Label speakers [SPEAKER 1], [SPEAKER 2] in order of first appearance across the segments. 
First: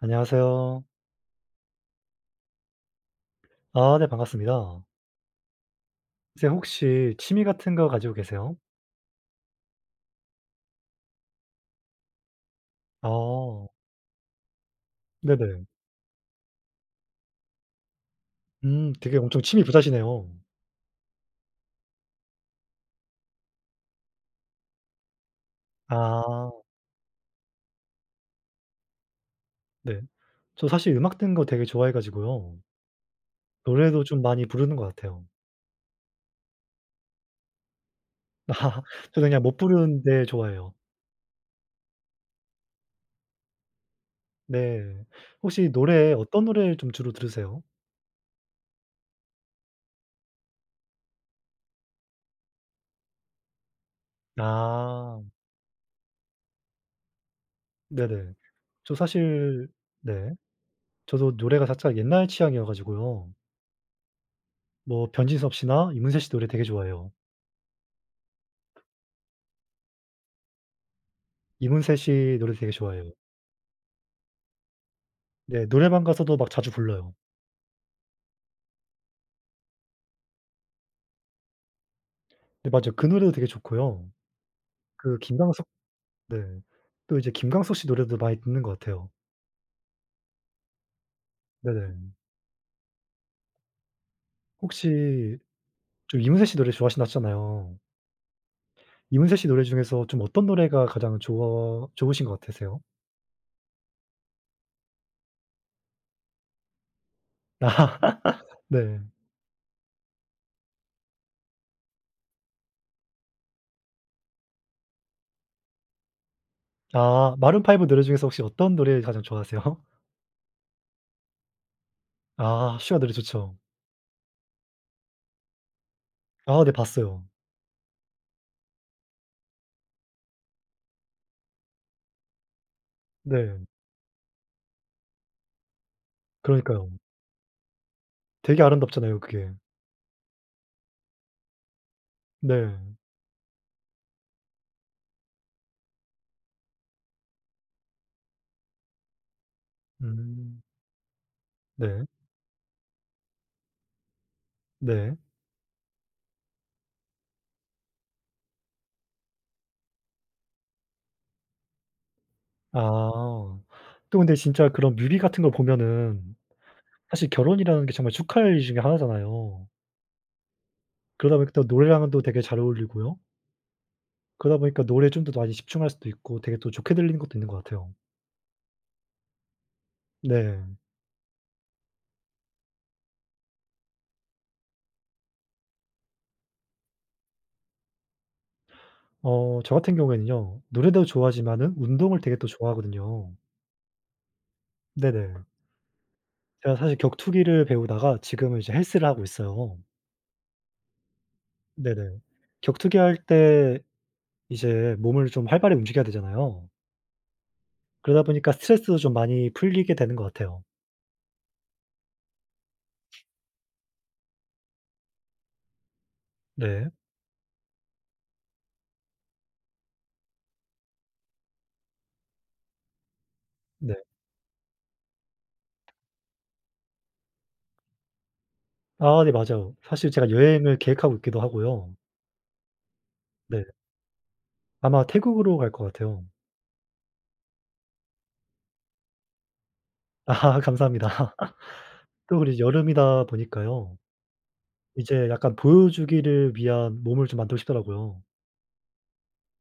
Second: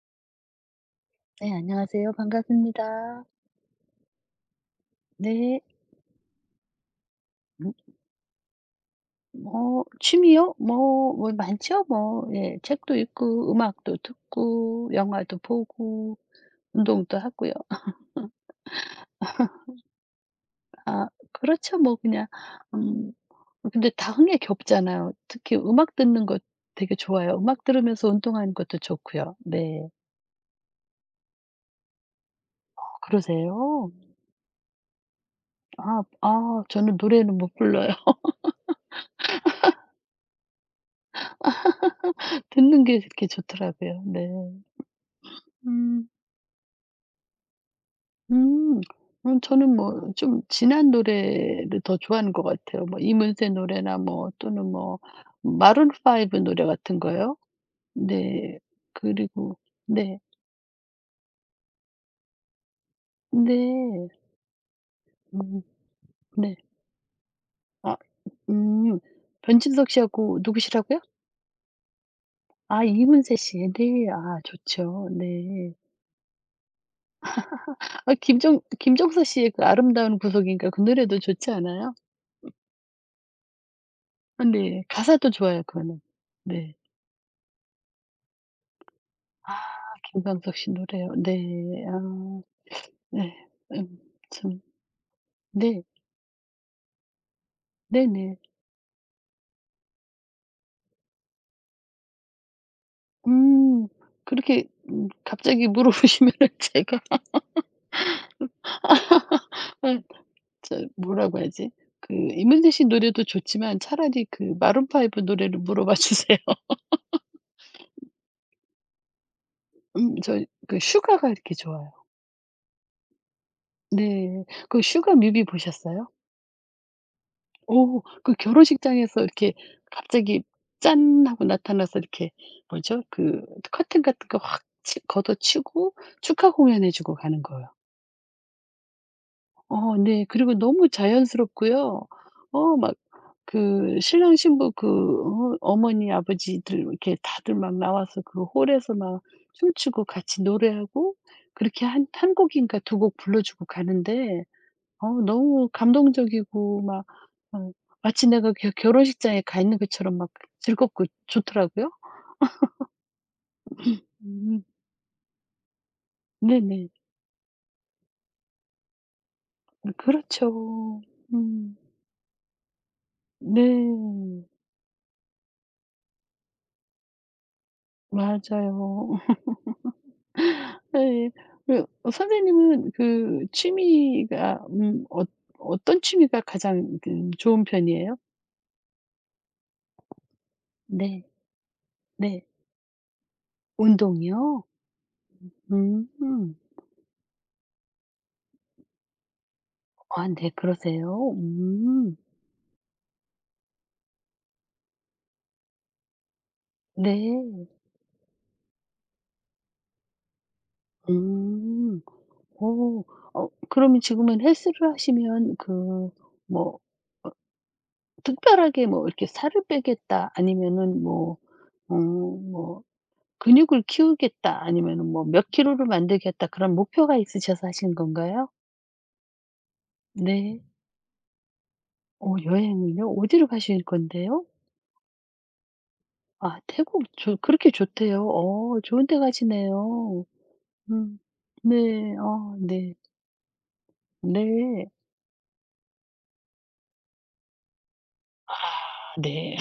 [SPEAKER 1] 안녕하세요.
[SPEAKER 2] 네, 안녕하세요. 반갑습니다.
[SPEAKER 1] 아 네 반갑습니다.
[SPEAKER 2] 네.
[SPEAKER 1] 이제 혹시 취미 같은 거
[SPEAKER 2] 음
[SPEAKER 1] 가지고 계세요?
[SPEAKER 2] 뭐 취미요? 뭐 많죠. 뭐 예. 책도 읽고
[SPEAKER 1] 아
[SPEAKER 2] 음악도 듣고 영화도
[SPEAKER 1] 네네.
[SPEAKER 2] 보고 운동도 하고요.
[SPEAKER 1] 되게 엄청 취미 부자시네요.
[SPEAKER 2] 아, 그렇죠. 뭐 그냥 음 근데 다 흥에 겹잖아요. 특히 음악 듣는 거
[SPEAKER 1] 아
[SPEAKER 2] 되게 좋아요. 음악 들으면서 운동하는 것도 좋고요. 네.
[SPEAKER 1] 네. 저 사실 음악 듣는 거 되게 좋아해 가지고요.
[SPEAKER 2] 아, 그러세요?
[SPEAKER 1] 노래도 좀 많이 부르는 것 같아요.
[SPEAKER 2] 아 저는 노래는 못 불러요.
[SPEAKER 1] 저는 그냥 못 부르는데 좋아해요.
[SPEAKER 2] 듣는 게 그렇게 좋더라고요. 네.
[SPEAKER 1] 네. 혹시
[SPEAKER 2] 음.
[SPEAKER 1] 노래 어떤 노래를 좀 주로 들으세요?
[SPEAKER 2] 음. 저는 뭐 좀 진한 노래를 더 좋아하는 것 같아요. 뭐 이문세 노래나 뭐 또는 뭐
[SPEAKER 1] 아
[SPEAKER 2] 마룬 브 노래 같은 거요.
[SPEAKER 1] 네네.
[SPEAKER 2] 네.
[SPEAKER 1] 저
[SPEAKER 2] 그리고
[SPEAKER 1] 사실
[SPEAKER 2] 네.
[SPEAKER 1] 네 저도 노래가 살짝 옛날 취향이어 가지고요.
[SPEAKER 2] 네.
[SPEAKER 1] 뭐 변진섭
[SPEAKER 2] 음
[SPEAKER 1] 씨나 이문세 씨 노래
[SPEAKER 2] 네.
[SPEAKER 1] 되게 좋아해요.
[SPEAKER 2] 아 음. 변진석 씨하고 누구시라고요?
[SPEAKER 1] 이문세 씨 노래 되게
[SPEAKER 2] 아,
[SPEAKER 1] 좋아해요.
[SPEAKER 2] 이문세 씨. 네. 아, 좋죠.
[SPEAKER 1] 네
[SPEAKER 2] 네.
[SPEAKER 1] 노래방 가서도 막 자주 불러요.
[SPEAKER 2] 아, 김정 김종서 씨의 그 아름다운 구속인가, 그 노래도 좋지 않아요?
[SPEAKER 1] 네 맞아요. 그 노래도 되게 좋고요.
[SPEAKER 2] 아 네.
[SPEAKER 1] 그
[SPEAKER 2] 가사도 좋아요
[SPEAKER 1] 김광석
[SPEAKER 2] 그거는.
[SPEAKER 1] 네.
[SPEAKER 2] 네.
[SPEAKER 1] 또 이제 김광석 씨 노래도 많이 듣는 것 같아요.
[SPEAKER 2] 아, 김광석 씨 노래요. 네.
[SPEAKER 1] 네네.
[SPEAKER 2] 아 네. 음 참
[SPEAKER 1] 혹시
[SPEAKER 2] 네.
[SPEAKER 1] 좀 이문세 씨 노래 좋아하신다 하셨잖아요.
[SPEAKER 2] 네네.
[SPEAKER 1] 이문세 씨 노래 중에서 좀 어떤 노래가 가장 좋아 좋으신 것 같으세요?
[SPEAKER 2] 음 그렇게 갑자기 물어보시면 제가
[SPEAKER 1] 네.
[SPEAKER 2] 저 뭐라고 하지? 그 이문세 씨 노래도 좋지만 차라리 그 마룬 파이브 노래를 물어봐 주세요.
[SPEAKER 1] 아 마룬브 노래 중에서 혹시 어떤 노래 가장 좋아하세요?
[SPEAKER 2] 저 그 슈가가 이렇게 좋아요.
[SPEAKER 1] 아 슈가 노래 좋죠.
[SPEAKER 2] 네. 그 슈가 뮤비 보셨어요?
[SPEAKER 1] 아 네 봤어요.
[SPEAKER 2] 오, 그 결혼식장에서 이렇게 갑자기 짠 하고 나타나서 이렇게 뭐죠? 그
[SPEAKER 1] 네.
[SPEAKER 2] 커튼 같은 거 확 걷어치고 축하
[SPEAKER 1] 그러니까요.
[SPEAKER 2] 공연해 주고 가는 거예요.
[SPEAKER 1] 되게 아름답잖아요 그게.
[SPEAKER 2] 어 네. 그리고 너무 자연스럽고요.
[SPEAKER 1] 네.
[SPEAKER 2] 어 막 그 신랑 신부, 그 어머니 아버지들 이렇게 다들 막 나와서 그 홀에서 막 춤추고 같이
[SPEAKER 1] 음.
[SPEAKER 2] 노래하고, 그렇게
[SPEAKER 1] 네.
[SPEAKER 2] 한 한 곡인가 두 곡 불러 주고 가는데, 어
[SPEAKER 1] 네.
[SPEAKER 2] 너무 감동적이고 막 어 마치 내가 겨 결혼식장에 가 있는 것처럼 막 즐겁고 좋더라고요.
[SPEAKER 1] 아. 또 근데
[SPEAKER 2] 음
[SPEAKER 1] 진짜 그런 뮤비 같은 거 보면은
[SPEAKER 2] 네네.
[SPEAKER 1] 사실 결혼이라는 게 정말 축하할 일 중에 하나잖아요.
[SPEAKER 2] 그렇죠.
[SPEAKER 1] 그러다 보니까 또
[SPEAKER 2] 음
[SPEAKER 1] 노래랑도 되게 잘 어울리고요.
[SPEAKER 2] 네.
[SPEAKER 1] 그러다 보니까 노래에 좀 더 많이 집중할 수도 있고 되게 또 좋게 들리는 것도 있는 것 같아요.
[SPEAKER 2] 맞아요.
[SPEAKER 1] 네.
[SPEAKER 2] 네. 그 선생님은 그 취미가 어 어떤 취미가 가장 그 좋은 편이에요?
[SPEAKER 1] 어 저 같은 경우에는요, 노래도
[SPEAKER 2] 네.
[SPEAKER 1] 좋아하지만은 운동을 되게
[SPEAKER 2] 네.
[SPEAKER 1] 또 좋아하거든요.
[SPEAKER 2] 운동이요?
[SPEAKER 1] 네네.
[SPEAKER 2] 음.
[SPEAKER 1] 제가 사실 격투기를 배우다가 지금은 이제 헬스를 하고 있어요.
[SPEAKER 2] 아 네, 그러세요? 음.
[SPEAKER 1] 네네. 격투기 할 때 이제 몸을 좀 활발히 움직여야 되잖아요.
[SPEAKER 2] 네.
[SPEAKER 1] 그러다 보니까 스트레스도 좀 많이 풀리게 되는 것 같아요.
[SPEAKER 2] 음. 오 어 그러면 지금은 헬스를 하시면 그 뭐
[SPEAKER 1] 네.
[SPEAKER 2] 특별하게 뭐 이렇게 '살을 빼겠다.' 아니면은 뭐 어 뭐 '근육을
[SPEAKER 1] 네.
[SPEAKER 2] 키우겠다.' 아니면은 뭐 '몇 킬로를 만들겠다.' 그런 목표가 있으셔서 하시는 건가요?
[SPEAKER 1] 아 네 맞아요. 사실 제가
[SPEAKER 2] 네.
[SPEAKER 1] 여행을 계획하고 있기도 하고요.
[SPEAKER 2] 어 여행을요? 어디로
[SPEAKER 1] 네.
[SPEAKER 2] 가실 건데요?
[SPEAKER 1] 아마 태국으로 갈 것 같아요.
[SPEAKER 2] 아 태국 좋 그렇게 좋대요. 어 좋은 데 가시네요.
[SPEAKER 1] 아
[SPEAKER 2] 음.
[SPEAKER 1] 감사합니다.
[SPEAKER 2] 네.
[SPEAKER 1] 또
[SPEAKER 2] 어
[SPEAKER 1] 그리고
[SPEAKER 2] 네.
[SPEAKER 1] 여름이다 보니까요,
[SPEAKER 2] 네.
[SPEAKER 1] 이제 약간 보여주기를 위한 몸을 좀 만들고 싶더라고요.
[SPEAKER 2] 아 네.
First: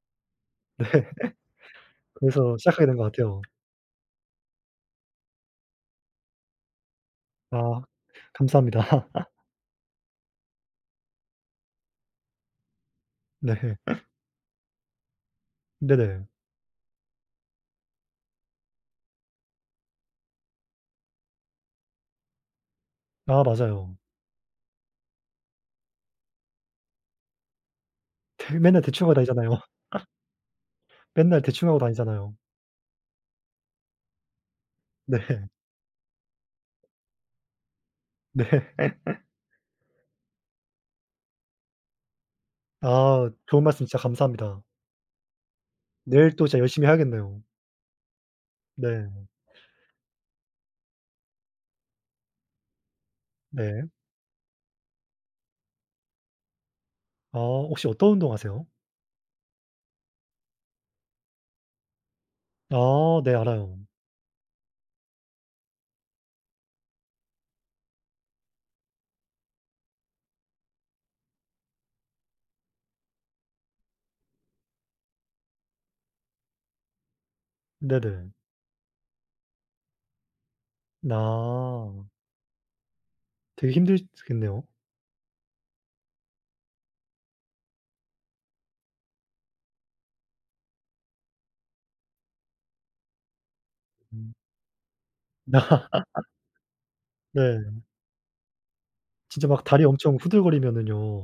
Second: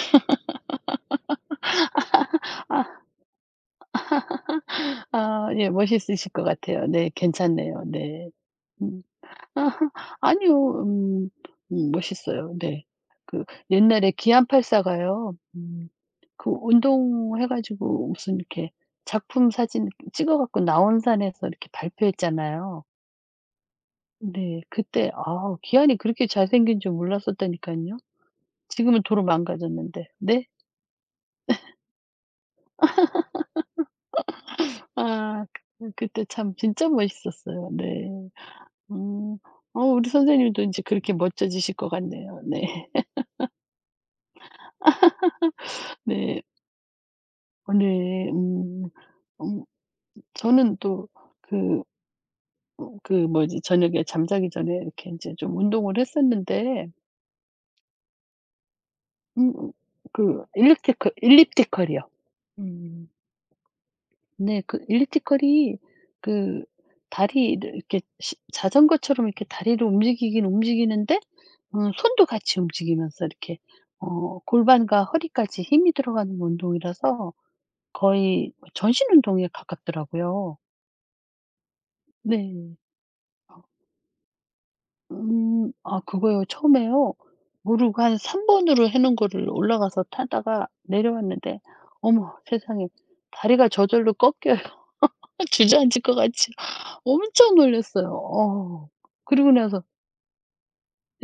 [SPEAKER 1] 그래서 시작하게 된 것 같아요.
[SPEAKER 2] 아 예. 멋있으실 것 같아요. 네.
[SPEAKER 1] 아
[SPEAKER 2] 괜찮네요. 네.
[SPEAKER 1] 감사합니다.
[SPEAKER 2] 음. 아 아니요. 멋있어요. 네. 그
[SPEAKER 1] 네.
[SPEAKER 2] 옛날에 기안84 가요
[SPEAKER 1] 네네.
[SPEAKER 2] 그 운동해 가지고 무슨 이렇게 작품 사진 찍어 갖고 나온산에서 이렇게 발표했잖아요.
[SPEAKER 1] 아 맞아요.
[SPEAKER 2] 네. 그때 아 기안이 그렇게 잘생긴 줄 몰랐었다니까요.
[SPEAKER 1] 대 맨날
[SPEAKER 2] 지금은
[SPEAKER 1] 대충 하고
[SPEAKER 2] 도로
[SPEAKER 1] 다니잖아요.
[SPEAKER 2] 망가졌는데. 네.
[SPEAKER 1] 맨날 대충 하고 다니잖아요. 네.
[SPEAKER 2] 아 그 그때 참 진짜 멋있었어요. 네.
[SPEAKER 1] 네.
[SPEAKER 2] 음. 어 우리 선생님도 이제 그렇게 멋져지실 것 같네요. 네.
[SPEAKER 1] 아 좋은 말씀 진짜 감사합니다. 내일
[SPEAKER 2] 네.
[SPEAKER 1] 또 진짜 열심히 해야겠네요.
[SPEAKER 2] 오늘
[SPEAKER 1] 네.
[SPEAKER 2] 음 저는 또 그 어 그 뭐지,
[SPEAKER 1] 네.
[SPEAKER 2] 저녁에 잠자기 전에 이렇게 이제 좀 운동을 했었는데
[SPEAKER 1] 아 혹시 어떤 운동하세요?
[SPEAKER 2] 음 음, 그 일리티컬이요 음.
[SPEAKER 1] 아 네 알아요.
[SPEAKER 2] 네. 그 일리티컬이 그 다리를 이렇게 시 자전거처럼 이렇게 다리를 움직이긴 움직이는데 손도 같이 움직이면서 이렇게 어 골반과 허리까지 힘이 들어가는 운동이라서
[SPEAKER 1] 네네.
[SPEAKER 2] 거의 전신 운동에 가깝더라고요.
[SPEAKER 1] 아
[SPEAKER 2] 네.
[SPEAKER 1] 되게 힘드시겠네요.
[SPEAKER 2] 음 아 그거요. 처음에요. 무릎 한 삼 번으로 해 놓은 거를 올라가서 타다가 내려왔는데 어머 세상에 다리가 저절로
[SPEAKER 1] 음.
[SPEAKER 2] 꺾여요. 주저앉을 것 같이 엄청
[SPEAKER 1] 네.
[SPEAKER 2] 놀랐어요. 어. 그리
[SPEAKER 1] 진짜
[SPEAKER 2] 고
[SPEAKER 1] 막
[SPEAKER 2] 나서
[SPEAKER 1] 다리 엄청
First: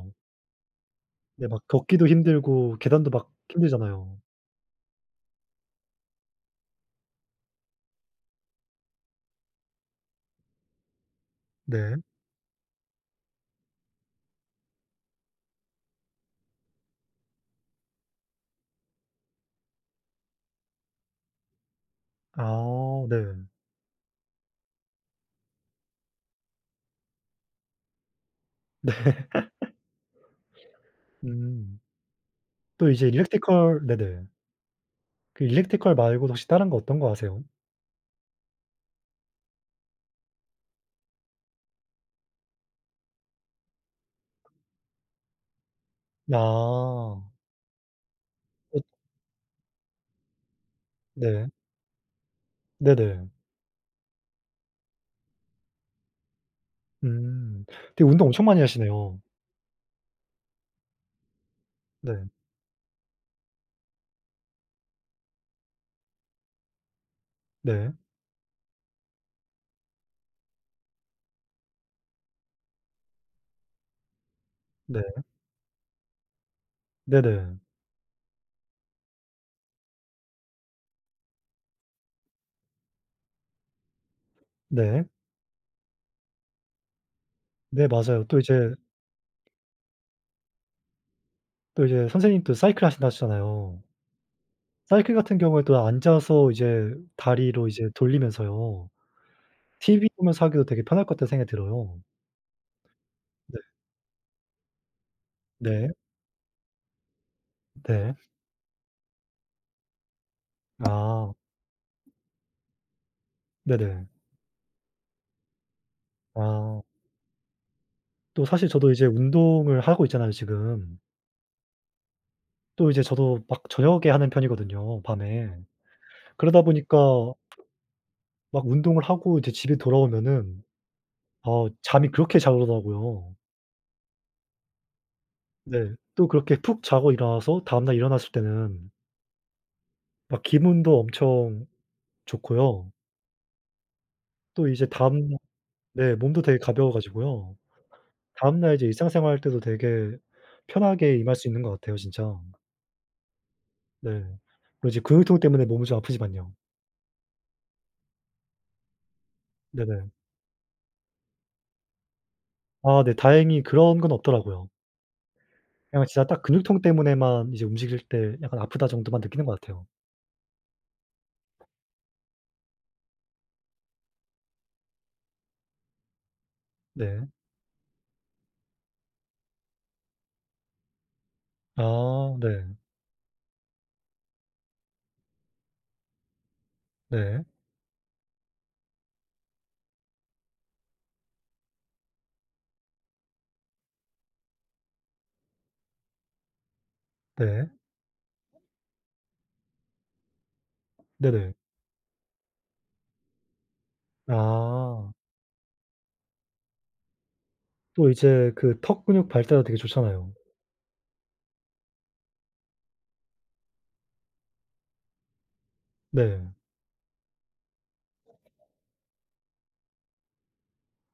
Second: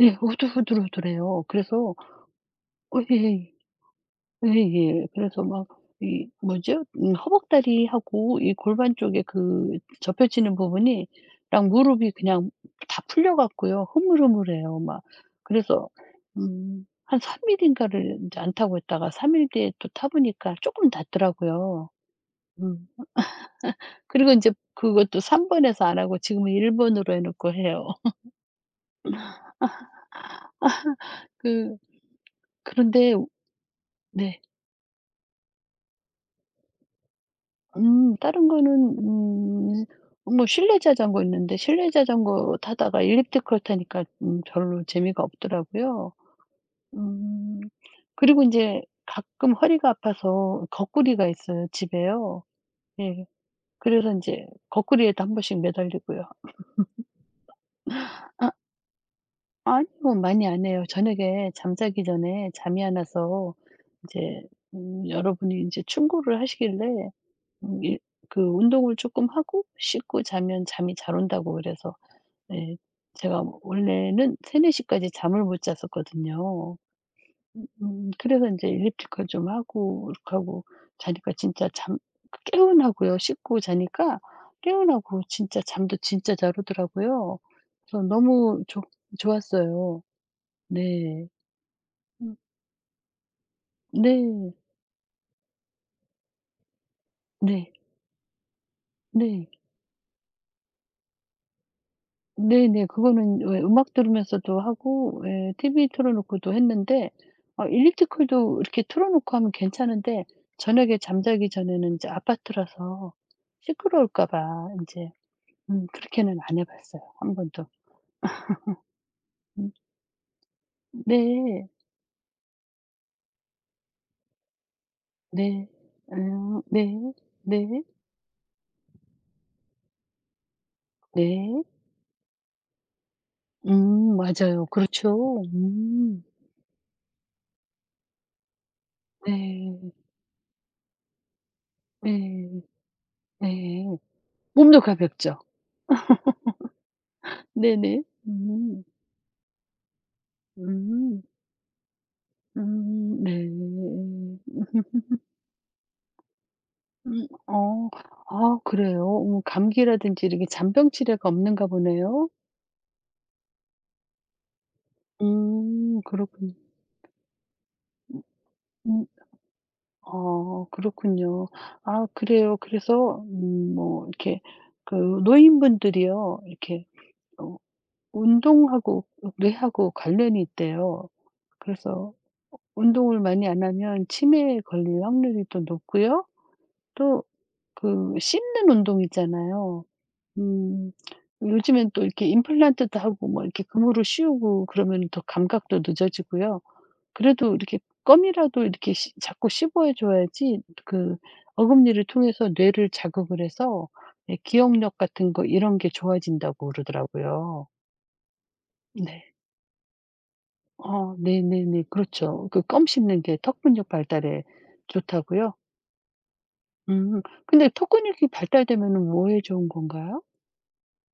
[SPEAKER 2] 예 후들후들후들해요.
[SPEAKER 1] 네 막
[SPEAKER 2] 그래서
[SPEAKER 1] 걷기도 힘들고
[SPEAKER 2] 어
[SPEAKER 1] 계단도
[SPEAKER 2] 예
[SPEAKER 1] 막
[SPEAKER 2] 예,
[SPEAKER 1] 힘들잖아요.
[SPEAKER 2] 예. 예예. 그래서 막 이 뭐죠? 허벅다리하고 이 골반 쪽에 그 접혀지는 부분이 랑
[SPEAKER 1] 네.
[SPEAKER 2] 무릎이 그냥 다 풀려 갖고요. 흐물흐물해요 막. 그래서 한 3 일인가를 인제 안 타고 있다가 3일 뒤에 또 타 보니까 쪼끔 낫더라고요. 음.
[SPEAKER 1] 아 네.
[SPEAKER 2] 그리고 인제 그것도 3 번에서 안 하고 지금은 1 번으로 해 놓고 해요.
[SPEAKER 1] 네.
[SPEAKER 2] 그
[SPEAKER 1] 음. 또 이제
[SPEAKER 2] 그런데
[SPEAKER 1] 일렉트컬 네네.
[SPEAKER 2] 네.
[SPEAKER 1] 그 일렉트컬 말고도 혹시 다른 거 어떤 거 아세요?
[SPEAKER 2] 다른 거는 음 뭐 실내 자전거 있는데 실내 자전거 타다가 일리프티컬 타니까 별로 재미가 없더라고요.
[SPEAKER 1] 아. 어
[SPEAKER 2] 음 그리고 이제 가끔 허리가 아파서 거꾸리가
[SPEAKER 1] 네.
[SPEAKER 2] 있어요, 집에요. 예.
[SPEAKER 1] 네네.
[SPEAKER 2] 그래서 이제 거꾸리에도 한 번씩 매달리고요.
[SPEAKER 1] 음. 되게 운동 엄청
[SPEAKER 2] 아
[SPEAKER 1] 많이 하시네요.
[SPEAKER 2] 아니요. 많이 안 해요. 저녁에 잠자기
[SPEAKER 1] 네.
[SPEAKER 2] 전에 잠이 안 와서 이제 여러분이 이제 충고를 하시길래
[SPEAKER 1] 네.
[SPEAKER 2] 일 그 운동을 조금 하고 씻고 자면 잠이 잘 온다고 그래서 예 제가 원래는 3-4
[SPEAKER 1] 네.
[SPEAKER 2] 시까지 잠을 못 잤었거든요.
[SPEAKER 1] 네네.
[SPEAKER 2] 그래서 이제 엘리프티컬 좀 하고 이렇게 하고 자니까 진짜 잠 그 개운하고요. 씻고 자니까
[SPEAKER 1] 네.
[SPEAKER 2] 개운하고 진짜 잠도 진짜 잘 오더라고요.
[SPEAKER 1] 네
[SPEAKER 2] 그래서
[SPEAKER 1] 맞아요. 또
[SPEAKER 2] 너무
[SPEAKER 1] 이제
[SPEAKER 2] 좋 좋았어요. 네.
[SPEAKER 1] 또 이제
[SPEAKER 2] 음
[SPEAKER 1] 선생님 도 사이클 하신다 하셨잖아요.
[SPEAKER 2] 네.
[SPEAKER 1] 사이클 같은 경우에 도 앉아서 이제 다리로
[SPEAKER 2] 네.
[SPEAKER 1] 이제 돌리면서요.
[SPEAKER 2] 네.
[SPEAKER 1] TV 보면서 하기도 되게 편할 것 같다는 생각이 들어요.
[SPEAKER 2] 네네. 그거는
[SPEAKER 1] 네.
[SPEAKER 2] 왜 음악 들으면서도 하고 예
[SPEAKER 1] 네.
[SPEAKER 2] TV 틀어 놓고도 했는데 아
[SPEAKER 1] 네.
[SPEAKER 2] 일리티컬도 이렇게 틀어 놓고 하면 괜찮은데, 저녁에
[SPEAKER 1] 아.
[SPEAKER 2] 잠자기 전에는 인제 아파트라서
[SPEAKER 1] 네네.
[SPEAKER 2] 시끄러울까 봐 인제 그렇게는 안 해
[SPEAKER 1] 아.
[SPEAKER 2] 봤어요 한 번도.
[SPEAKER 1] 또 사실 저도 이제
[SPEAKER 2] 음
[SPEAKER 1] 운동을 하고 있잖아요 지금.
[SPEAKER 2] 네.
[SPEAKER 1] 또 이제 저도 막 저녁에 하는 편이거든요 밤에.
[SPEAKER 2] 네.
[SPEAKER 1] 그러다 보니까
[SPEAKER 2] 네. 네.
[SPEAKER 1] 막 운동을 하고 이제 집에 돌아오면은
[SPEAKER 2] 네.
[SPEAKER 1] 어 잠이 그렇게 잘 오더라고요.
[SPEAKER 2] 맞아요. 그렇죠.
[SPEAKER 1] 네.
[SPEAKER 2] 음.
[SPEAKER 1] 또 그렇게 푹 자고 일어나서 다음날 일어났을 때는
[SPEAKER 2] 네.
[SPEAKER 1] 막 기분도 엄청
[SPEAKER 2] 네.
[SPEAKER 1] 좋고요.
[SPEAKER 2] 네.
[SPEAKER 1] 또
[SPEAKER 2] 몸도
[SPEAKER 1] 이제 다
[SPEAKER 2] 가볍죠.
[SPEAKER 1] 네 몸도 되게 가벼워 가지고요.
[SPEAKER 2] 네네.
[SPEAKER 1] 다음날
[SPEAKER 2] 음.
[SPEAKER 1] 이제 일상생활 할 때도 되게 편하게
[SPEAKER 2] 음.
[SPEAKER 1] 임할 수 있는 것 같아요 진짜.
[SPEAKER 2] 네.
[SPEAKER 1] 네. 그리고 이제 근육통 때문에 몸이 좀 아프지만요.
[SPEAKER 2] 어. 아 그래요?
[SPEAKER 1] 네네.
[SPEAKER 2] 감기라든지 이렇게 잔병 치레가 없는가 보네요.
[SPEAKER 1] 아 네 다행히 그런 건 없더라고요. 그냥 진짜 딱
[SPEAKER 2] 그렇군
[SPEAKER 1] 근육통 때문에만 이제 움직일 때 약간 아프다 정도만
[SPEAKER 2] 음
[SPEAKER 1] 느끼는 것 같아요.
[SPEAKER 2] 아 그렇군요. 아 그래요. 그래서 뭐 이렇게 그 노인분들이요. 이렇게
[SPEAKER 1] 네.
[SPEAKER 2] 어 운동하고 어 뇌하고 관련이 있대요. 그래서
[SPEAKER 1] 아 네.
[SPEAKER 2] 운동을 많이 안 하면 치매에 걸릴 확률이 또 높고요. 또
[SPEAKER 1] 네.
[SPEAKER 2] 그 씹는 운동 있잖아요. 음. 요즘엔 또 이렇게 임플란트도 하고 뭐 이렇게 금으로 씌우고 그러면 더 감각도 늦어지고요. 그래도
[SPEAKER 1] 네.
[SPEAKER 2] 이렇게 껌이라도 이렇게 씹 자꾸 씹어해 줘야지 그
[SPEAKER 1] 네네.
[SPEAKER 2] 어금니를 통해서 뇌를 자극을 해서 예 기억력
[SPEAKER 1] 아.
[SPEAKER 2] 같은 거 이런 게 좋아진다고 그러더라고요.
[SPEAKER 1] 또 이제 그 턱 근육
[SPEAKER 2] 네.
[SPEAKER 1] 발달도 되게 좋잖아요.
[SPEAKER 2] 어 네네네. 그렇죠. 그 껌 씹는 게 턱 근육 발달에 좋다고요?
[SPEAKER 1] 네.
[SPEAKER 2] 음. 근데 턱 근육이 발달되면은 뭐에 좋은 건가요?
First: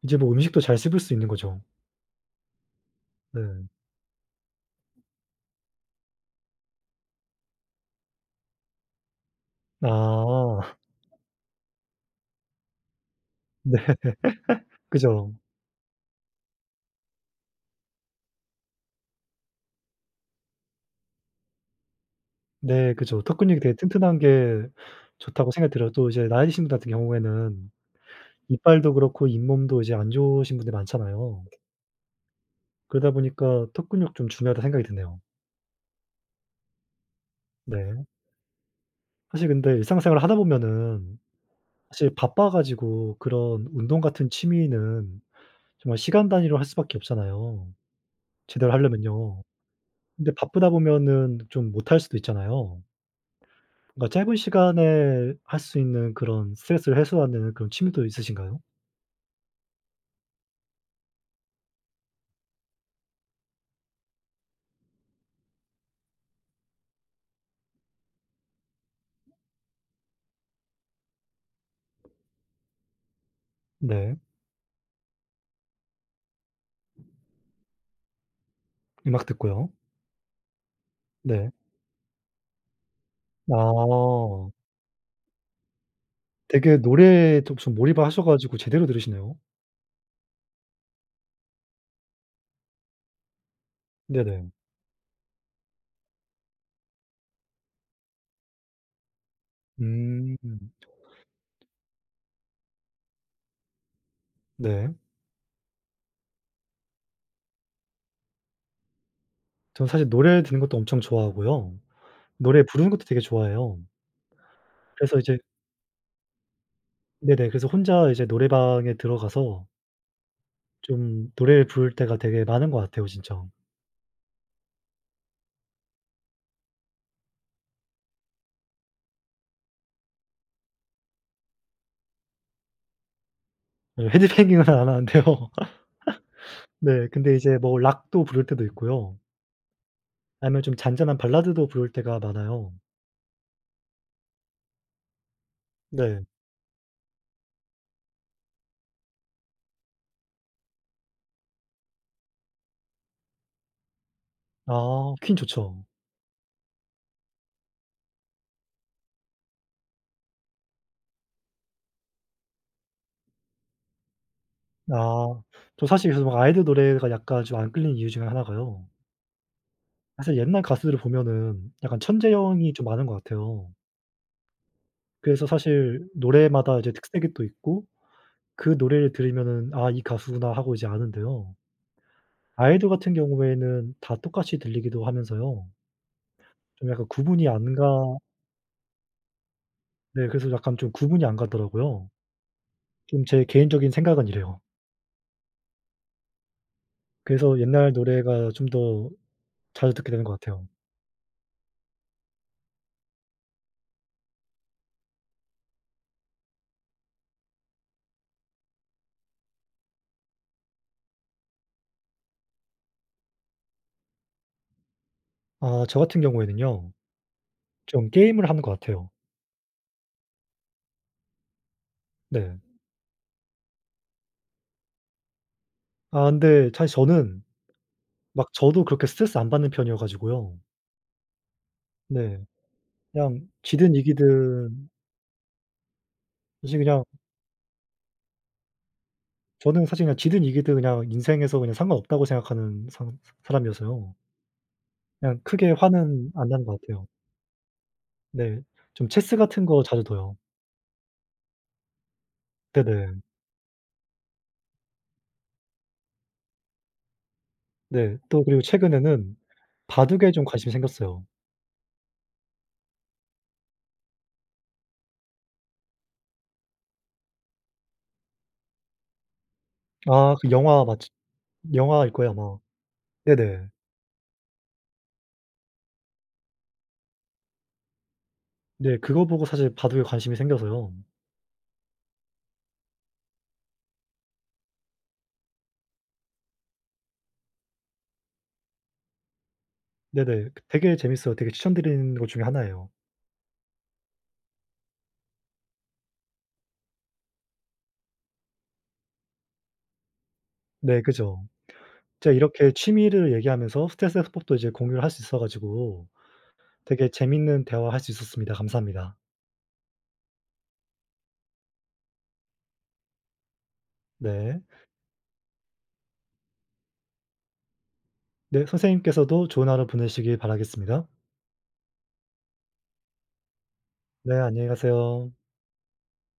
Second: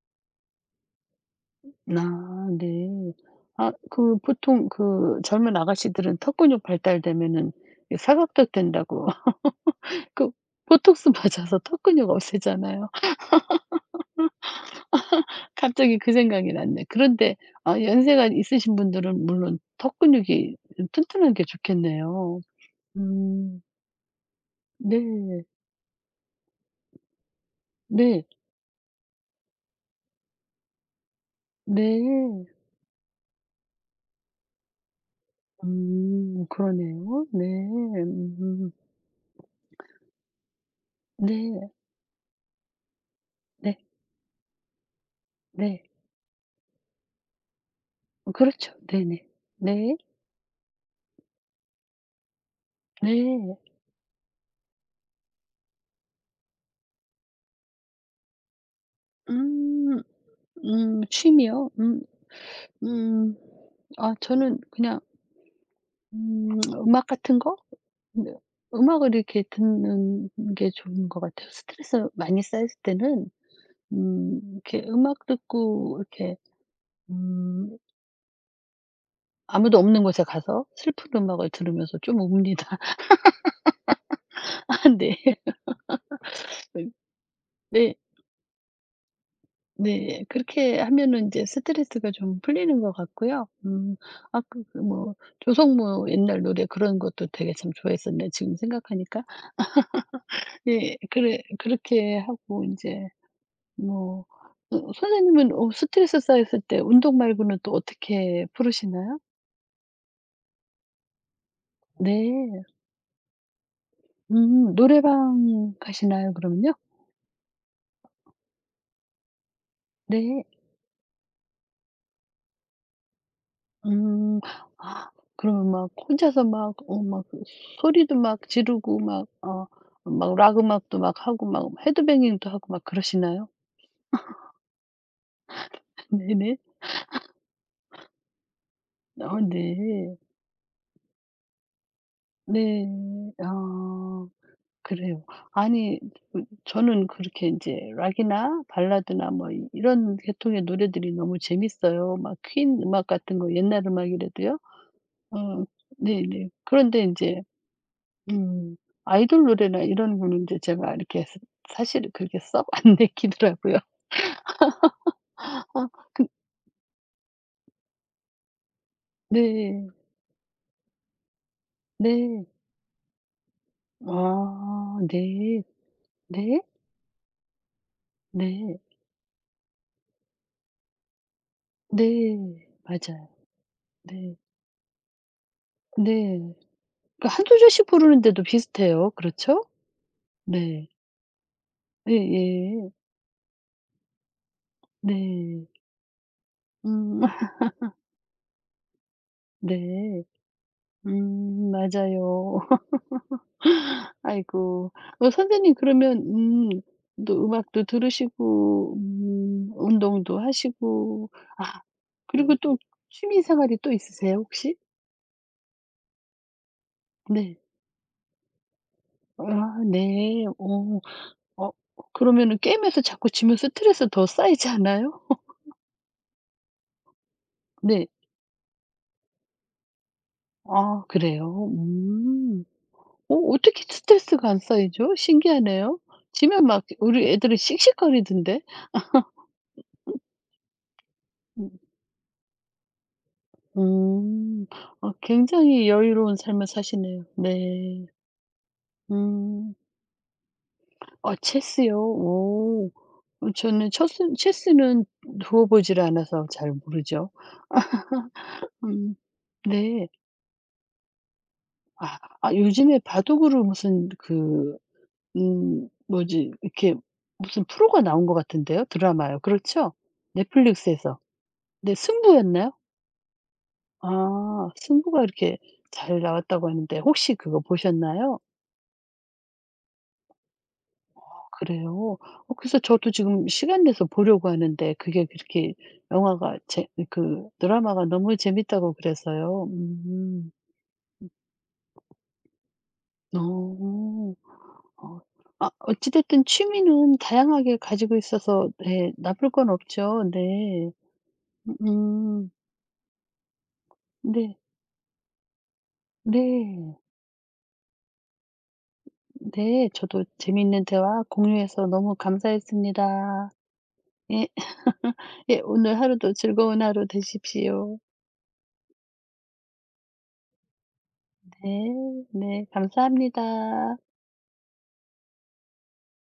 [SPEAKER 1] 이제 뭐 음식도 잘 씹을 수 있는 거죠.
[SPEAKER 2] 아 네.
[SPEAKER 1] 네.
[SPEAKER 2] 아 그 보통 그 젊은 아가씨들은 턱 근육 발달되면은 이 사각턱 된다고 그
[SPEAKER 1] 아.
[SPEAKER 2] 보톡스 맞아서 턱 근육 없애잖아요.
[SPEAKER 1] 네. 그죠.
[SPEAKER 2] 갑자기 그 생각이 났네. 그런데 아 연세가 있으신 분들은 물론 턱 근육이 좀 튼튼한 게 좋겠네요.
[SPEAKER 1] 네 그죠. 턱 근육이
[SPEAKER 2] 음.
[SPEAKER 1] 되게 튼튼한 게
[SPEAKER 2] 네.
[SPEAKER 1] 좋다고 생각이 들어요. 또 이제 나이 드신 분 같은 경우에는
[SPEAKER 2] 네.
[SPEAKER 1] 이빨도 그렇고 잇몸도 이제 안 좋으신 분들이 많잖아요.
[SPEAKER 2] 네.
[SPEAKER 1] 그러다 보니까 턱 근육 좀 중요하다 생각이 드네요.
[SPEAKER 2] 그러네요. 네.
[SPEAKER 1] 네.
[SPEAKER 2] 음.
[SPEAKER 1] 사실 근데 일상생활을 하다 보면은
[SPEAKER 2] 네.
[SPEAKER 1] 사실 바빠 가지고 그런
[SPEAKER 2] 네.
[SPEAKER 1] 운동 같은 취미는
[SPEAKER 2] 네.
[SPEAKER 1] 정말 시간 단위로 할 수밖에 없잖아요,
[SPEAKER 2] 어
[SPEAKER 1] 제대로
[SPEAKER 2] 그렇죠. 네네.
[SPEAKER 1] 하려면요.
[SPEAKER 2] 네.
[SPEAKER 1] 근데 바쁘다 보면은 좀 못할 수도 있잖아요.
[SPEAKER 2] 네.
[SPEAKER 1] 그러니까 짧은 시간에 할 수 있는 그런 스트레스를 해소하는 그런 취미도 있으신가요?
[SPEAKER 2] 음. 취미요? 음. 아 저는 그냥 음 음악 같은 거? 네. 음악을 이렇게 듣는 게 좋은 것 같아요. 스트레스 많이 쌓였을 때는
[SPEAKER 1] 네.
[SPEAKER 2] 이렇게 음악 듣고 이렇게 음
[SPEAKER 1] 음악 듣고요.
[SPEAKER 2] 아무도 없는 곳에 가서 슬픈
[SPEAKER 1] 네.
[SPEAKER 2] 음악을 들으면서 좀 웁니다.
[SPEAKER 1] 아.
[SPEAKER 2] 네.
[SPEAKER 1] 되게
[SPEAKER 2] 음
[SPEAKER 1] 노래에 좀 좀
[SPEAKER 2] 네.
[SPEAKER 1] 몰입을 하셔 가지고 제대로 들으시네요.
[SPEAKER 2] 네. 그렇게 하면은 이제 스트레스가 좀 풀리는 것 같고요. 아까
[SPEAKER 1] 네네.
[SPEAKER 2] 그 뭐 조성모 옛날 노래, 그런 것도 되게 참 좋아했었는데 지금 생각하니까
[SPEAKER 1] 음.
[SPEAKER 2] 예. 그래 그렇게 하고 이제 뭐
[SPEAKER 1] 네.
[SPEAKER 2] 어 선생님은 어 스트레스 쌓였을 때 운동 말고는 또 어떻게 푸르시나요?
[SPEAKER 1] 저는 사실 노래 듣는 것도 엄청 좋아하고요. 노래
[SPEAKER 2] 네.
[SPEAKER 1] 부르는 것도 되게 좋아해요. 그래서 이제
[SPEAKER 2] 노래방 가시나요 그러면요?
[SPEAKER 1] 네네. 그래서 혼자 이제 노래방에 들어가서
[SPEAKER 2] 네.
[SPEAKER 1] 좀 노래를 부를 때가 되게 많은 것 같아요 진짜.
[SPEAKER 2] 음. 아 그러면 막 혼자서 막 어 막 그 소리도 막 지르고 막 어 막 락 음악도 막 하고 막 헤드뱅잉도 하고 막 그러시나요?
[SPEAKER 1] 예 헤드뱅잉은 안 하는데요.
[SPEAKER 2] 네네.
[SPEAKER 1] 네. 근데 이제 뭐 락도 부를 때도 있고요.
[SPEAKER 2] 어 네.
[SPEAKER 1] 아니면 좀 잔잔한 발라드도 부를 때가 많아요.
[SPEAKER 2] 네. 아. 그래요. 아니
[SPEAKER 1] 네.
[SPEAKER 2] 그 저는 그렇게 인제 락이나 발라드나 뭐 이 이런 계통의 노래들이 너무 재밌어요. 막 퀸 음악 같은 거 옛날 음악이라도요.
[SPEAKER 1] 아 퀸
[SPEAKER 2] 어
[SPEAKER 1] 좋죠.
[SPEAKER 2] 네네. 그런데 인제 음 아이돌 노래나 이런 거는 인제 제가 이렇게 스 사실 그렇게 썩 안 내키더라고요.
[SPEAKER 1] 아.
[SPEAKER 2] 아
[SPEAKER 1] 저 사실 그래서
[SPEAKER 2] 그
[SPEAKER 1] 막 아이들 노래가 약간 좀 안 끌리는 이유 중에 하나가요,
[SPEAKER 2] 네.
[SPEAKER 1] 사실 옛날 가수들을 보면은 약간
[SPEAKER 2] 네.
[SPEAKER 1] 천재형이 좀 많은 것 같아요.
[SPEAKER 2] 아
[SPEAKER 1] 그래서
[SPEAKER 2] 네.
[SPEAKER 1] 사실
[SPEAKER 2] 네.
[SPEAKER 1] 노래마다 이제 특색이 또 있고 그
[SPEAKER 2] 네.
[SPEAKER 1] 노래를 들으면은 '아 이 가수구나.' 하고 이제 아는데요.
[SPEAKER 2] 네.
[SPEAKER 1] 아이돌 같은
[SPEAKER 2] 맞아요.
[SPEAKER 1] 경우에는 다
[SPEAKER 2] 네.
[SPEAKER 1] 똑같이 들리기도 하면서요.
[SPEAKER 2] 네.
[SPEAKER 1] 좀 약간
[SPEAKER 2] 그
[SPEAKER 1] 구분이
[SPEAKER 2] 1-2
[SPEAKER 1] 안
[SPEAKER 2] 절씩
[SPEAKER 1] 가
[SPEAKER 2] 부르는데도 비슷해요. 그렇죠?
[SPEAKER 1] 네 그래서 약간
[SPEAKER 2] 네.
[SPEAKER 1] 좀 구분이 안 가더라고요.
[SPEAKER 2] 예예.
[SPEAKER 1] 좀 제 개인적인 생각은 이래요.
[SPEAKER 2] 네. 음.
[SPEAKER 1] 그래서 옛날 노래가 좀 더 자주 듣게 되는
[SPEAKER 2] 네.
[SPEAKER 1] 것 같아요.
[SPEAKER 2] 맞아요. 아이고. 어 선생님 그러면 또 음악도 들으시고 운동도 하시고 그리고 또 취미 생활이 또 있으세요 혹시?
[SPEAKER 1] 아 저 같은 경우에는요,
[SPEAKER 2] 네.
[SPEAKER 1] 좀 게임을 하는 것 같아요.
[SPEAKER 2] 아 네. 어. 어
[SPEAKER 1] 네.
[SPEAKER 2] 그러면은 게임에서 자꾸 지면 스트레스 더 쌓이지 않아요?
[SPEAKER 1] 아 근데 사실 저는
[SPEAKER 2] 네.
[SPEAKER 1] 막 저도 그렇게 스트레스 안 받는 편이어 가지고요.
[SPEAKER 2] 아 그래요?
[SPEAKER 1] 네.
[SPEAKER 2] 음. 어
[SPEAKER 1] 그냥
[SPEAKER 2] 어떻게
[SPEAKER 1] 지든
[SPEAKER 2] 스트레스가 안
[SPEAKER 1] 이기든
[SPEAKER 2] 쌓이죠? 신기하네요. 지면
[SPEAKER 1] 사실
[SPEAKER 2] 막
[SPEAKER 1] 그냥
[SPEAKER 2] 우리 애들은 씩씩거리던데.
[SPEAKER 1] 저는 사실 그냥 지든 이기든 그냥 인생에서
[SPEAKER 2] 음
[SPEAKER 1] 그냥 상관없다고 생각하는 상 사람이어서요.
[SPEAKER 2] 음. 아
[SPEAKER 1] 그냥 크게
[SPEAKER 2] 굉장히
[SPEAKER 1] 화는
[SPEAKER 2] 여유로운
[SPEAKER 1] 안 나는
[SPEAKER 2] 삶을
[SPEAKER 1] 것 같아요.
[SPEAKER 2] 사시네요. 네.
[SPEAKER 1] 네. 좀 체스 같은
[SPEAKER 2] 음.
[SPEAKER 1] 거 자주 둬요.
[SPEAKER 2] 아 체스요? 오.
[SPEAKER 1] 네네.
[SPEAKER 2] 어 저는 체스는 두어 보질 않아서 잘 모르죠.
[SPEAKER 1] 네. 또 그리고
[SPEAKER 2] 음
[SPEAKER 1] 최근에는
[SPEAKER 2] 네.
[SPEAKER 1] 바둑에 좀 관심이 생겼어요.
[SPEAKER 2] 아 아 요즘에 바둑으로 무슨 그 뭐지 이렇게 무슨 프로가 나온 것 같은데요? 드라마요. 그렇죠?
[SPEAKER 1] 아 그 영화 맞
[SPEAKER 2] 넷플릭스에서. 네
[SPEAKER 1] 영화일 거예요 아마.
[SPEAKER 2] 승부였나요?
[SPEAKER 1] 네네.
[SPEAKER 2] 아 승부가 이렇게 잘 나왔다고 하는데 혹시 그거 보셨나요?
[SPEAKER 1] 네. 그거 보고 사실 바둑에 관심이 생겨서요.
[SPEAKER 2] 그래요? 어 그래서 저도 지금 시간 내서 보려고 하는데 그게 그렇게 영화가 재 그 드라마가 너무 재밌다고 그래서요.
[SPEAKER 1] 네네.
[SPEAKER 2] 음.
[SPEAKER 1] 그 되게 재밌어요. 되게 추천드리는 것 중에 하나예요.
[SPEAKER 2] 어. 어. 아 어찌 됐든 취미는 다양하게 가지고 있어서 네 나쁠 건 없죠. 네.
[SPEAKER 1] 네 그죠. 진짜
[SPEAKER 2] 음음.
[SPEAKER 1] 이렇게 취미를 얘기하면서 스트레스 해소법도
[SPEAKER 2] 네.
[SPEAKER 1] 이제 공유를 할 수 있어 가지고
[SPEAKER 2] 네.
[SPEAKER 1] 되게 재밌는 대화할 수 있었습니다. 감사합니다.
[SPEAKER 2] 네. 저도 재미있는 대화 공유해서 너무 감사했습니다. 예.
[SPEAKER 1] 네.
[SPEAKER 2] 예. 오늘 하루도 즐거운 하루 되십시오.
[SPEAKER 1] 네 선생님께서도 좋은 하루 보내시길 바라겠습니다.
[SPEAKER 2] 네. 네. 감사합니다.
[SPEAKER 1] 네 안녕히 가세요.